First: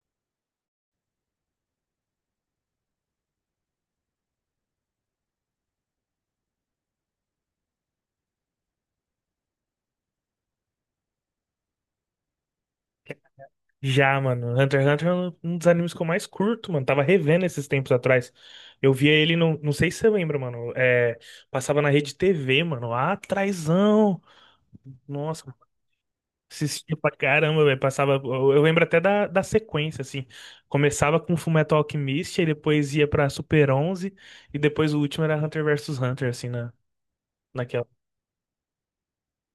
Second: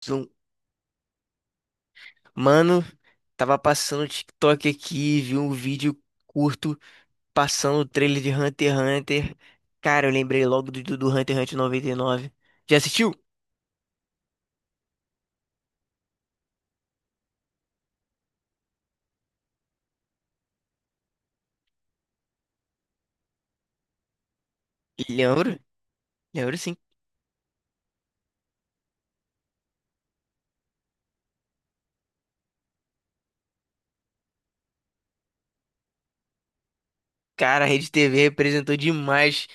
Zum- Mano, tava passando o TikTok aqui, vi um vídeo curto passando o trailer de Hunter x Hunter. Cara, eu lembrei logo do Hunter x Hunter 99. Já assistiu? Já, mano. Hunter x Hunter é um dos animes que eu mais curto, mano. Tava revendo esses tempos atrás. Eu via ele, não sei se você lembra, mano. É, passava na rede TV, mano. Lá atrásão. Nossa, Lembro, lembro sim. assistia pra caramba, velho. Passava. Eu lembro até da sequência, assim. Começava com Fullmetal Alchemist, aí depois ia pra Super 11, e depois o último era Hunter versus Hunter, assim, na, Cara, a naquela. Rede TV representou demais.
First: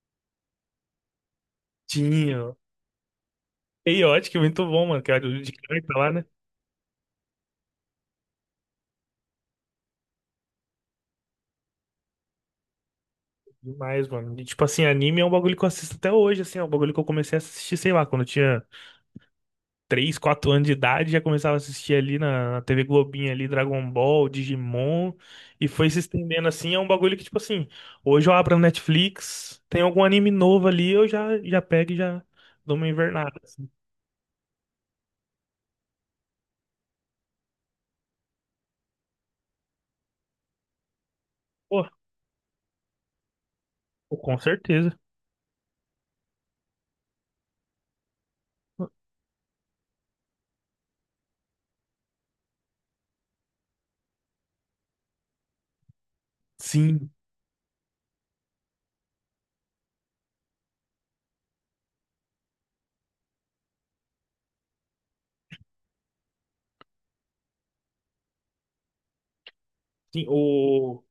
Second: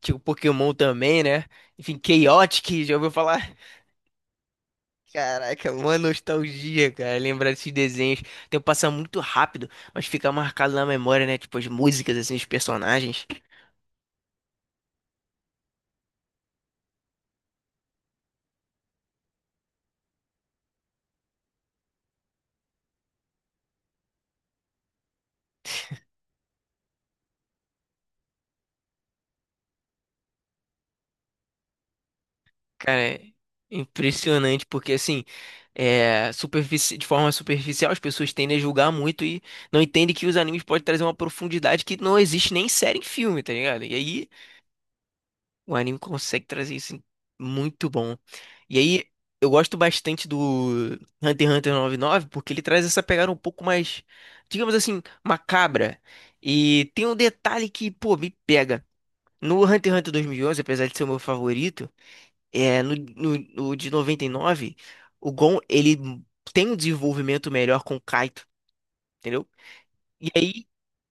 Tipo, Pokémon também, né? Enfim, Tinha. Chaotic, já ouviu falar? Chaotic, muito bom, mano. Que era o de Caraca, carta uma lá, né? nostalgia, cara, lembrar desses desenhos. O tempo passa muito rápido, mas fica marcado na memória, né? Tipo, as músicas, assim, os personagens. Demais, mano. E, tipo assim, anime é um bagulho que eu assisto até hoje, assim, é um bagulho que eu comecei a assistir, sei lá, quando eu tinha 3 ou 4 anos de idade, já começava a assistir ali na TV Globinha ali, Dragon Ball, Digimon, e foi se estendendo assim, é um bagulho que, tipo assim, hoje eu abro a Netflix, tem algum anime novo ali, eu já pego e já dou uma Cara, é invernada, assim. impressionante porque assim, é, de forma superficial as pessoas tendem a julgar muito e não entendem que os animes podem trazer uma Pô, profundidade que não existe nem em série em filme, tá ligado? E aí com certeza. o anime consegue trazer muito bom. E aí eu gosto bastante do Hunter x Hunter 99 porque ele traz essa pegada um pouco mais, digamos assim, macabra. E tem Sim, um detalhe que, pô, me pega. No Hunter x Hunter 2011, apesar de ser o meu favorito é, no de 99 o Gon, ele tem um desenvolvimento melhor com o Kaito, entendeu? sim, E aí, o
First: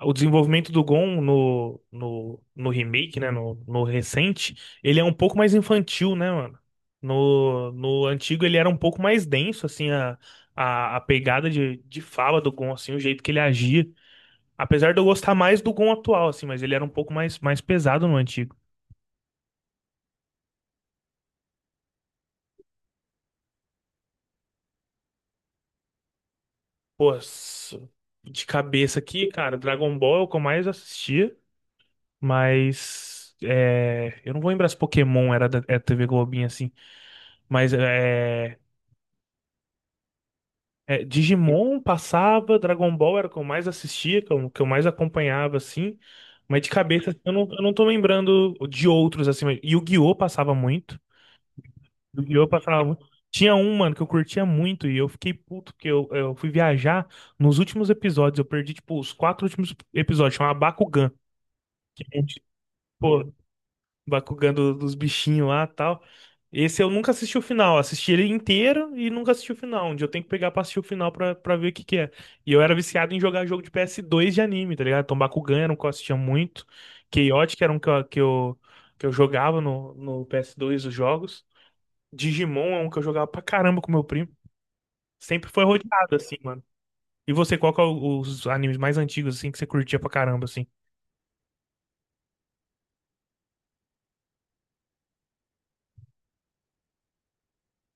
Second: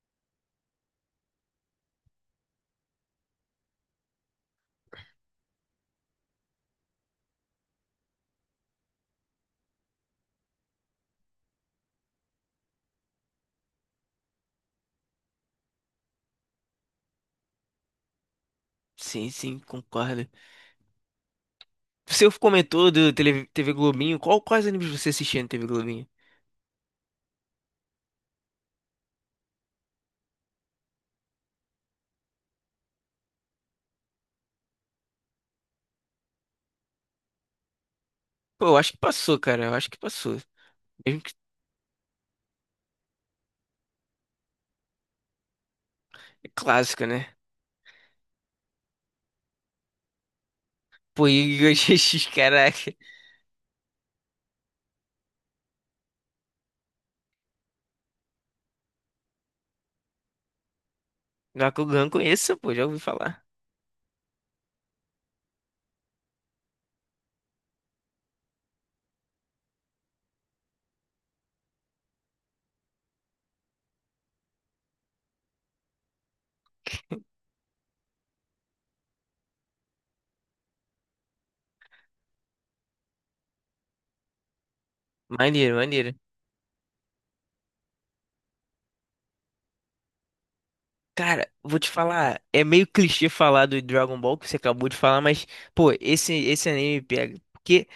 O desenvolvimento do Gon no remake, né? No recente, ele é um pouco mais infantil, né, mano? No antigo ele era um pouco mais denso, assim, a pegada de fala do Gon, assim, o jeito que ele agia. Apesar de eu gostar mais do Gon atual, assim, mas ele era um pouco mais pesado no antigo. sim, sim, concordo. Você comentou do TV Globinho, qual, quais animes você assistia na TV Globinho? Pô, de cabeça aqui, cara, Dragon Ball é o que eu mais assistia, mas, é, eu não vou lembrar se Pokémon era da TV Globinho assim, mas é. Pô, eu acho que passou, cara, eu acho que passou. É, Mesmo que Digimon passava, Dragon Ball era o que eu mais assistia, que eu mais acompanhava, assim. é Mas de clássica, cabeça, assim, né? eu não tô lembrando de outros, assim. Mas Yu-Gi-Oh! Passava muito. Pô, Yu-Gi-Oh! GX, Yu-Gi-Oh! Passava caraca. muito. Tinha um, mano, que eu curtia muito e eu fiquei puto, porque eu fui viajar nos últimos episódios. Eu perdi, tipo, os 4 últimos episódios. Chama Bakugan, que Bakugan é um conheço, pô, já ouvi tipo- falar. Bakugan dos bichinhos lá e tal. Esse eu nunca assisti o final. Assisti ele inteiro e nunca assisti o final. Onde eu tenho que pegar pra assistir o final pra ver o que que é. E eu era viciado em jogar jogo de ps dois de anime, tá ligado? Então Bakugan era um que eu assistia muito. Chaotic era um que eu jogava no ps dois os jogos. Digimon é um que eu jogava pra caramba com meu primo. Sempre foi Maneiro, maneiro. rodeado assim, mano. E você, qual que é os animes mais antigos assim que você curtia pra caramba assim? Cara, vou te falar, é meio clichê falar do Dragon Ball que você acabou de falar, mas, pô, esse anime pega, porque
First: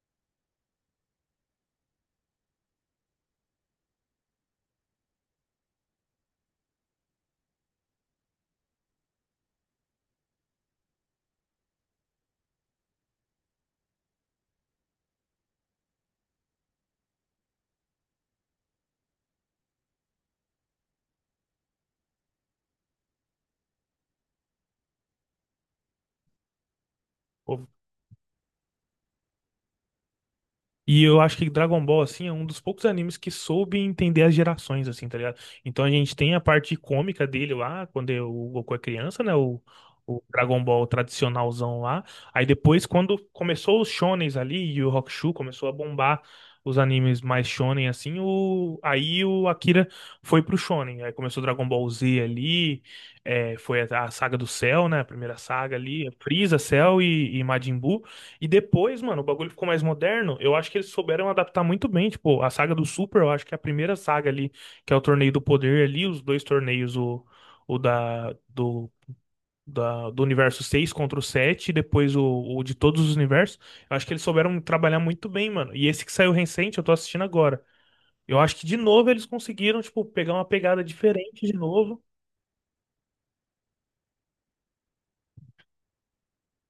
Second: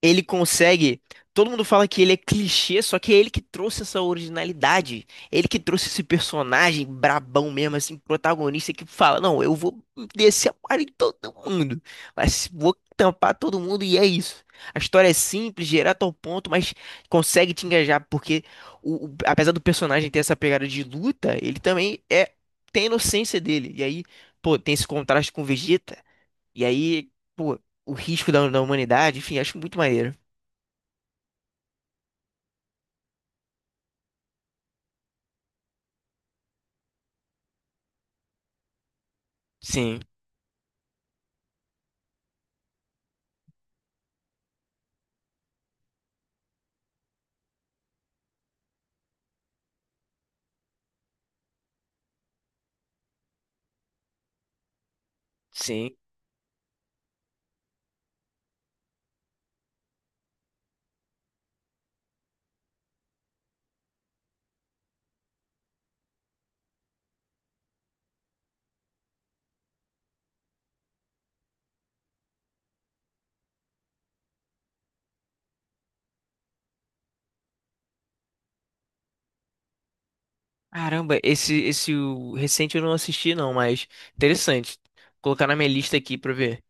ele consegue. Todo mundo fala que ele é clichê, só que é ele que trouxe essa originalidade. Ele que trouxe esse personagem brabão mesmo, assim, protagonista que fala: não, eu vou descer a parada em todo mundo, mas vou tampar todo mundo e é isso. A história é simples, direto ao ponto, mas consegue te engajar, porque apesar do personagem ter essa pegada de luta, ele também é, tem a inocência dele. E aí, pô, tem esse contraste com o Vegeta, e aí, pô, o risco da humanidade, enfim, acho muito maneiro. E eu acho que Dragon Ball, assim, é um dos poucos animes que soube entender as gerações, assim, tá ligado? Então a gente tem a parte cômica dele lá, quando é o Goku é criança, né? O, Sim, o Dragon Ball tradicionalzão lá. Aí depois, quando começou os shonens ali e o Hokushu começou a bombar os animes mais shonen, assim, aí o Akira foi pro shonen. Aí começou Dragon Ball Z ali, é, foi a saga do Cell, né? A primeira saga sim. ali, Frieza, Cell e Majin Buu. E depois, mano, o bagulho ficou mais moderno. Eu acho que eles souberam adaptar muito bem. Tipo, a saga do Super, eu acho que é a primeira saga ali, que é o Torneio do Poder ali, os dois torneios, o da, do universo 6 contra o 7 e depois o de todos os universos. Eu acho que eles souberam trabalhar muito bem, mano. E esse que saiu recente, eu tô assistindo agora. Eu acho que de novo eles conseguiram, tipo, pegar uma pegada Caramba, diferente de esse novo. o recente eu não assisti não, mas interessante. Colocar na minha lista aqui pra ver.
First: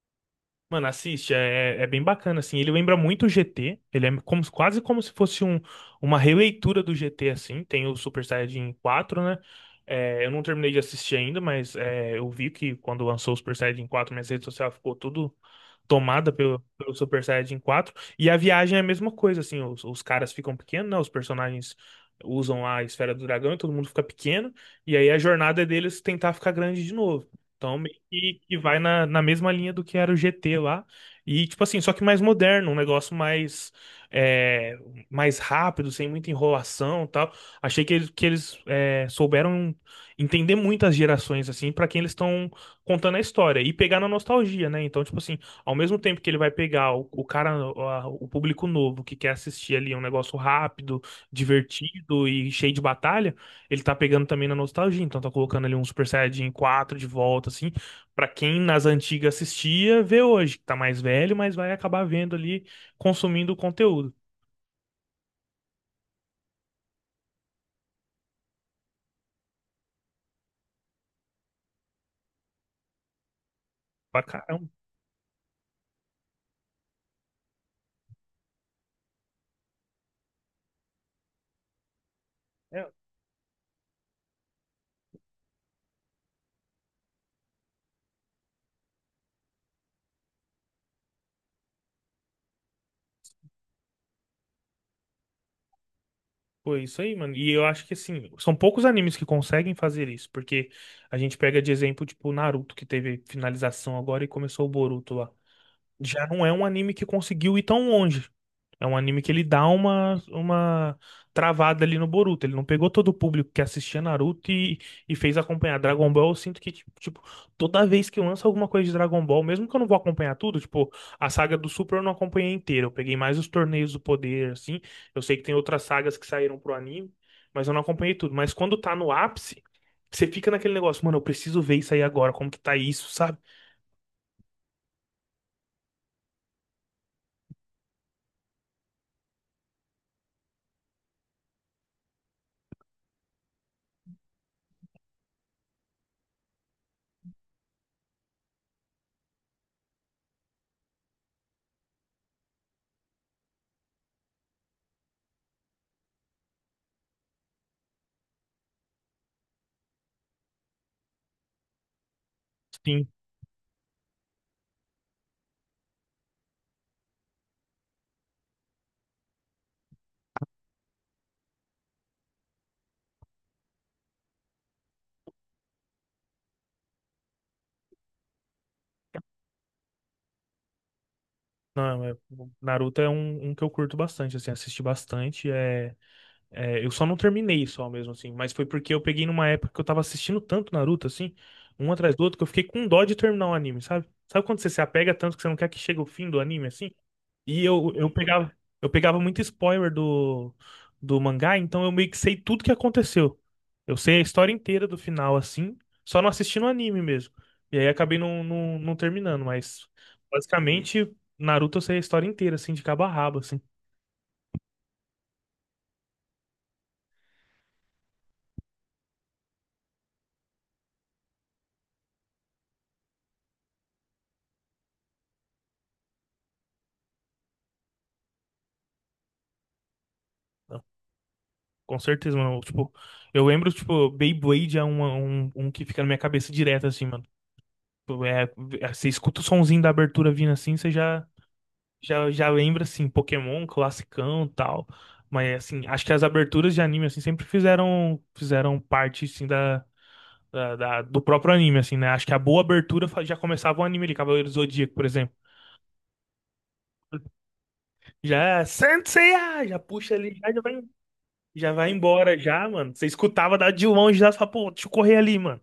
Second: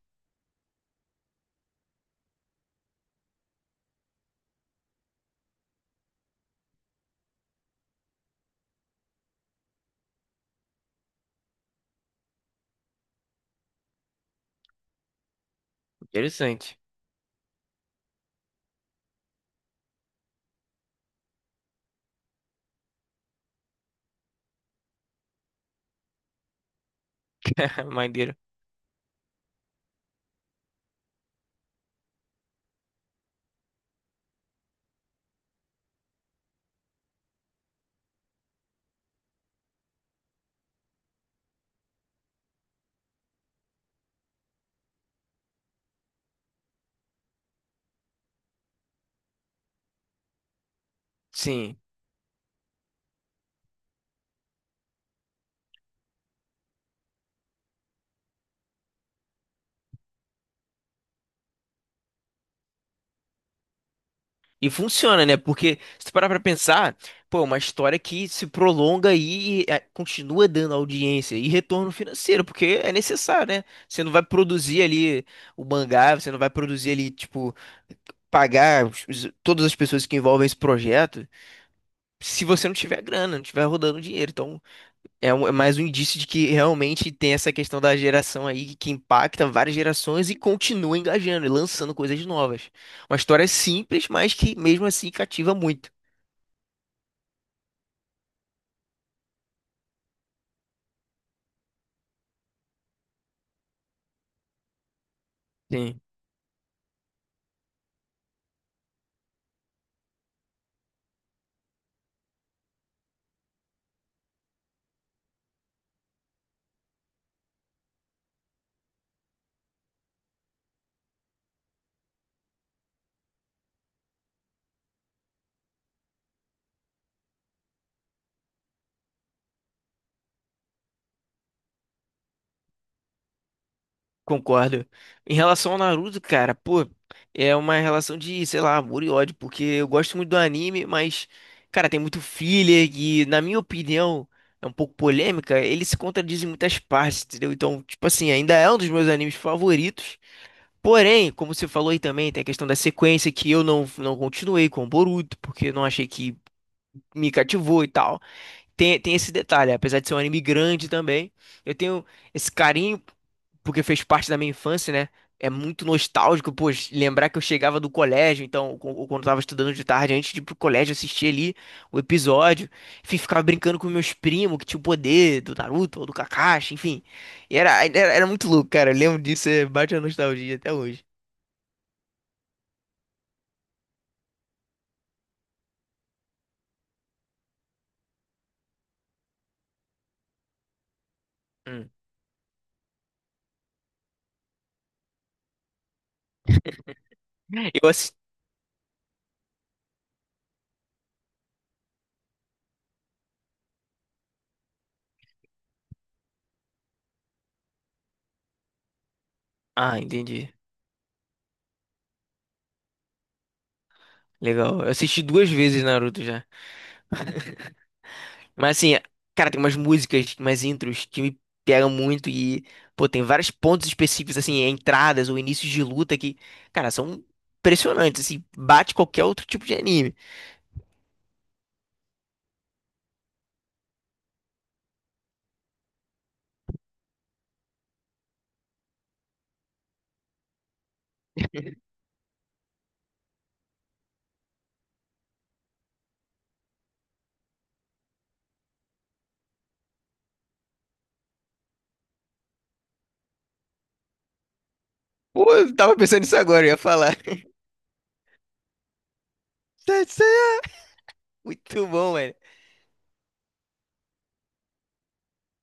Mano, assiste, é, é bem bacana, assim. Ele lembra muito o GT, ele é como, quase como se fosse uma releitura do GT, assim. Tem o Super Saiyajin 4, né? É, eu não terminei de assistir ainda, mas é, eu vi que quando lançou o Super Saiyajin 4, minha rede social ficou tudo tomada pelo, Interessante. pelo Super Saiyajin 4. E a viagem é a mesma coisa, assim. Os caras ficam pequenos, né? Os personagens usam a esfera do dragão e todo mundo fica pequeno. E aí a jornada é deles tentar ficar grande de novo. Então, Maneiro. que vai na mesma linha do que era o GT lá. E, tipo assim, só que mais moderno, um negócio mais, é, mais rápido, sem muita enrolação e tal. Achei que eles souberam entender muitas gerações, assim, pra quem eles estão contando a história. E pegar na nostalgia, né? Então, tipo assim, ao mesmo tempo que ele vai pegar o cara, o público novo, que quer assistir ali um negócio rápido, Sim. divertido e cheio de batalha, ele tá pegando também na nostalgia. Então, tá colocando ali um Super Saiyajin 4 de volta, assim. Pra quem nas antigas assistia, vê hoje, que tá mais velho, mas vai acabar vendo ali, consumindo o conteúdo. E funciona, né? Porque se tu parar pra pensar, pô, é uma história que se prolonga aí e é, continua dando audiência e retorno financeiro, porque é necessário, né? Você não Pra vai caramba. produzir ali o mangá, você não vai produzir ali, tipo, pagar todas as pessoas que envolvem esse projeto se você não É, tiver grana, não tiver rodando dinheiro. Então, é, é mais um indício de que realmente tem essa questão da geração aí que impacta várias gerações e continua engajando e lançando coisas novas. Uma história simples, mas que mesmo assim cativa muito. pô, é isso aí, mano. E eu acho que, assim, são poucos animes que conseguem fazer isso, porque a gente pega de exemplo, tipo, o Naruto, que teve finalização agora e começou o Boruto lá. Sim, Já não é um anime que conseguiu ir tão longe. É um anime que ele dá uma travada ali no Boruto. Ele não pegou todo o público que assistia Naruto e fez acompanhar Dragon Ball. Eu sinto que, tipo, toda vez que eu lanço alguma coisa de Dragon Ball, mesmo que eu não vou acompanhar tudo, tipo, a saga do Super eu não acompanhei inteira. Eu peguei mais os torneios do poder, assim. Eu sei que tem outras sagas que saíram pro anime, mas eu não acompanhei tudo. Mas quando tá no ápice, você fica naquele negócio, mano, eu preciso ver isso aí agora, como que tá isso, sabe? concordo. Em relação ao Naruto, cara, pô, é uma relação de, sei lá, amor e ódio, porque eu gosto muito do anime, mas, cara, tem muito filler e, na minha opinião, é um pouco polêmica, ele se contradiz em muitas partes, entendeu? Então, tipo assim, ainda é um dos meus animes favoritos. Porém, como você falou aí também, tem a questão da sequência que eu não continuei com o Boruto, porque eu não achei que me cativou e tal. Tem esse detalhe, apesar de ser um anime grande também, eu tenho esse carinho, Sim. porque fez parte da minha infância, né? É muito nostálgico, pô, lembrar que eu chegava do colégio, então, ou quando eu tava estudando de tarde, antes de ir pro colégio, assistir ali o episódio. Enfim, ficava brincando com meus primos, que tinham poder do Naruto ou do Kakashi, enfim. E era muito louco, cara. Eu lembro disso, é, bate a nostalgia até hoje. Não, o Naruto é um que eu curto bastante, assim, assisti bastante. É, eu só não terminei só mesmo, assim, mas foi porque eu peguei numa época que eu tava assistindo tanto Naruto, assim, Hum. um atrás do outro, que eu fiquei com dó de terminar o anime, sabe? Sabe quando você se apega tanto que você não quer que chegue o fim do anime, assim? E Eu eu, eu assisti. pegava, eu pegava muito spoiler do mangá, então eu meio que sei tudo que aconteceu. Eu sei a história inteira do final, assim, só não assisti no anime mesmo. E aí acabei não terminando, mas Ah, entendi. basicamente, Naruto eu sei a história inteira, assim, de cabo a rabo, assim. Legal. Eu assisti duas vezes Naruto já. Mas assim, cara, tem umas músicas, umas intros que me pegam muito e, pô, tem vários pontos específicos, assim, entradas ou inícios de luta que, cara, são impressionantes, assim, bate qualquer outro tipo de anime. Com certeza, mano. Tipo, eu lembro, tipo, Beyblade é um que fica na minha cabeça direto, assim, mano. Tipo, você escuta o sonzinho da abertura vindo assim, você já lembra, assim, Pokémon, classicão e tal. Mas, assim, acho que as aberturas de anime, assim, sempre fizeram parte, assim, do próprio anime, assim, né? Acho que a boa abertura já começava o anime ali, Cavaleiro do Zodíaco, por exemplo. Pô, eu tava pensando nisso agora, eu ia falar. Já, é Saint Seiya! Já puxa ali, já vai. Já Muito vai bom, velho. embora, já, mano. Você escutava da de longe, já, você fala, pô, deixa eu correr ali, mano.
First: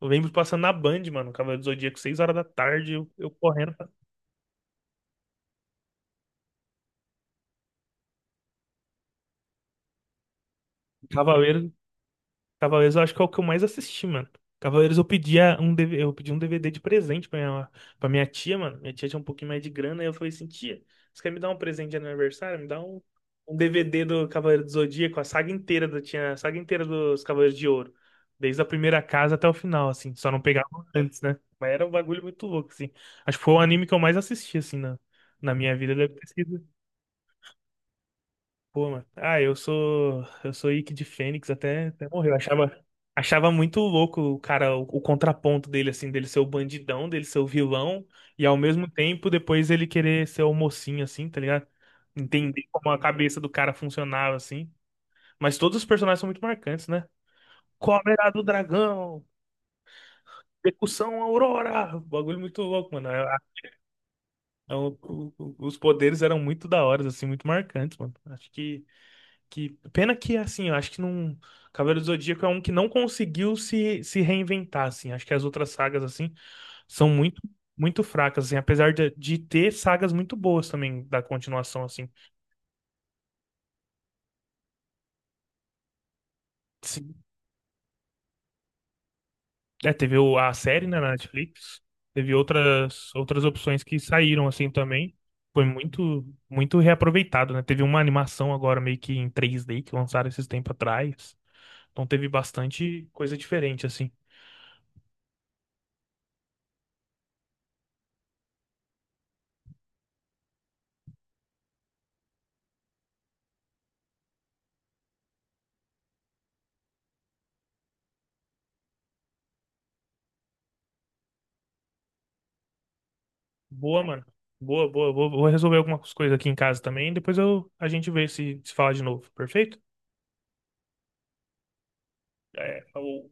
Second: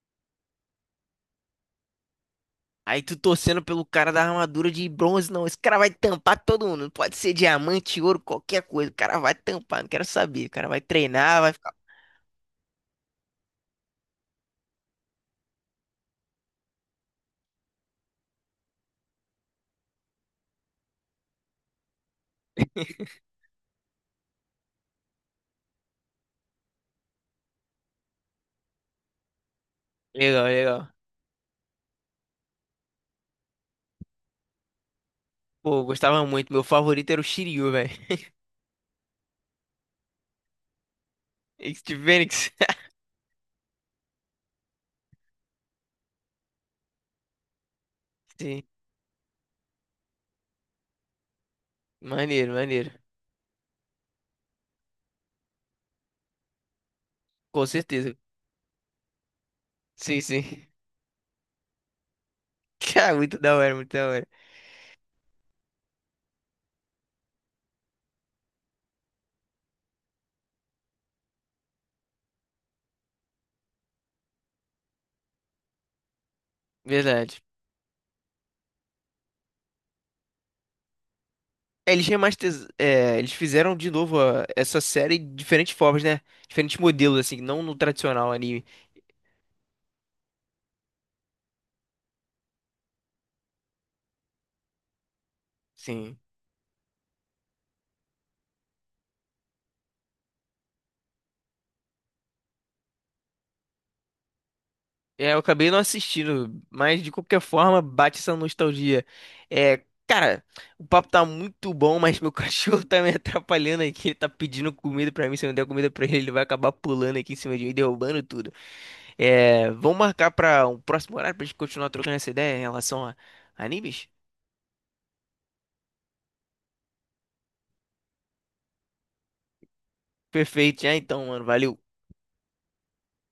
Eu lembro passando na Band, mano, Cavaleiro do Zodíaco, 6 horas da tarde, Aí eu, tu eu torcendo correndo pelo pra cara da armadura de bronze. Não, esse cara vai tampar todo mundo. Pode ser diamante, ouro, qualquer coisa. O cara vai tampar, não quero saber. O cara vai treinar, vai. Cavaleiro. Cavaleiros eu acho que é o que eu mais assisti, mano. Cavaleiros eu pedia um DV eu pedi um DVD de presente pra minha tia, mano. Minha tia tinha um pouquinho mais de grana, e eu falei assim, tia, você quer me dar um presente de aniversário? Me dá um DVD do Cavaleiro do Zodíaco, a saga inteira tinha a saga inteira dos Cavaleiros de Ouro. Desde a primeira casa até o final, assim. Só não Legal, pegava legal. antes, né? Mas era um bagulho muito louco, assim. Acho que foi o anime que eu mais assisti, assim, na minha Pô, eu vida. Deve gostava ter muito. Meu sido. favorito era o Shiryu, velho. Pô, mano. Ah, eu sou. Eu sou Ike de Fênix até, Steve até morreu. Fênix. Achava muito louco o cara, o contraponto dele, assim, dele ser o bandidão, dele ser o vilão, e ao Sim. mesmo tempo depois ele querer ser o mocinho, assim, tá ligado? Maneiro, Entender maneiro. como a cabeça do cara funcionava, assim. Mas todos os personagens são muito marcantes, né? Com certeza. Cólera do dragão, Sim, sim. percussão Aurora. Bagulho muito louco, mano. Cara, muito da hora, muito da hora. Os poderes eram muito da hora, assim, muito marcantes, mano. Acho que. Que pena que assim, eu acho que não. Cavaleiro do Zodíaco é um que não conseguiu se reinventar assim. Acho que as outras sagas assim são Verdade. muito muito fracas assim, apesar de ter sagas muito boas também da continuação É, eles assim. É, eles fizeram de novo essa série de diferentes formas, né? Diferentes Sim. modelos, assim, não no tradicional anime. É, teve a série né, na Netflix, teve outras opções que saíram assim também. Foi Sim. muito muito reaproveitado, né? Teve uma animação agora meio que em 3D que lançaram esses tempos atrás. Então teve bastante coisa diferente assim. É, eu acabei não assistindo, mas de qualquer forma bate essa nostalgia. É, cara, o papo tá muito bom, mas meu cachorro tá me atrapalhando aqui. Ele tá pedindo comida pra mim. Se eu não der comida pra ele, ele vai acabar pulando aqui em cima de mim, derrubando tudo. É, vamos marcar pra um próximo horário pra gente continuar trocando essa ideia em relação a Boa, animes? mano. Boa, boa. Vou resolver algumas coisas aqui em casa também. Depois a gente vê se fala de novo. Perfeito? Perfeito, já então, mano. Valeu. É, falou.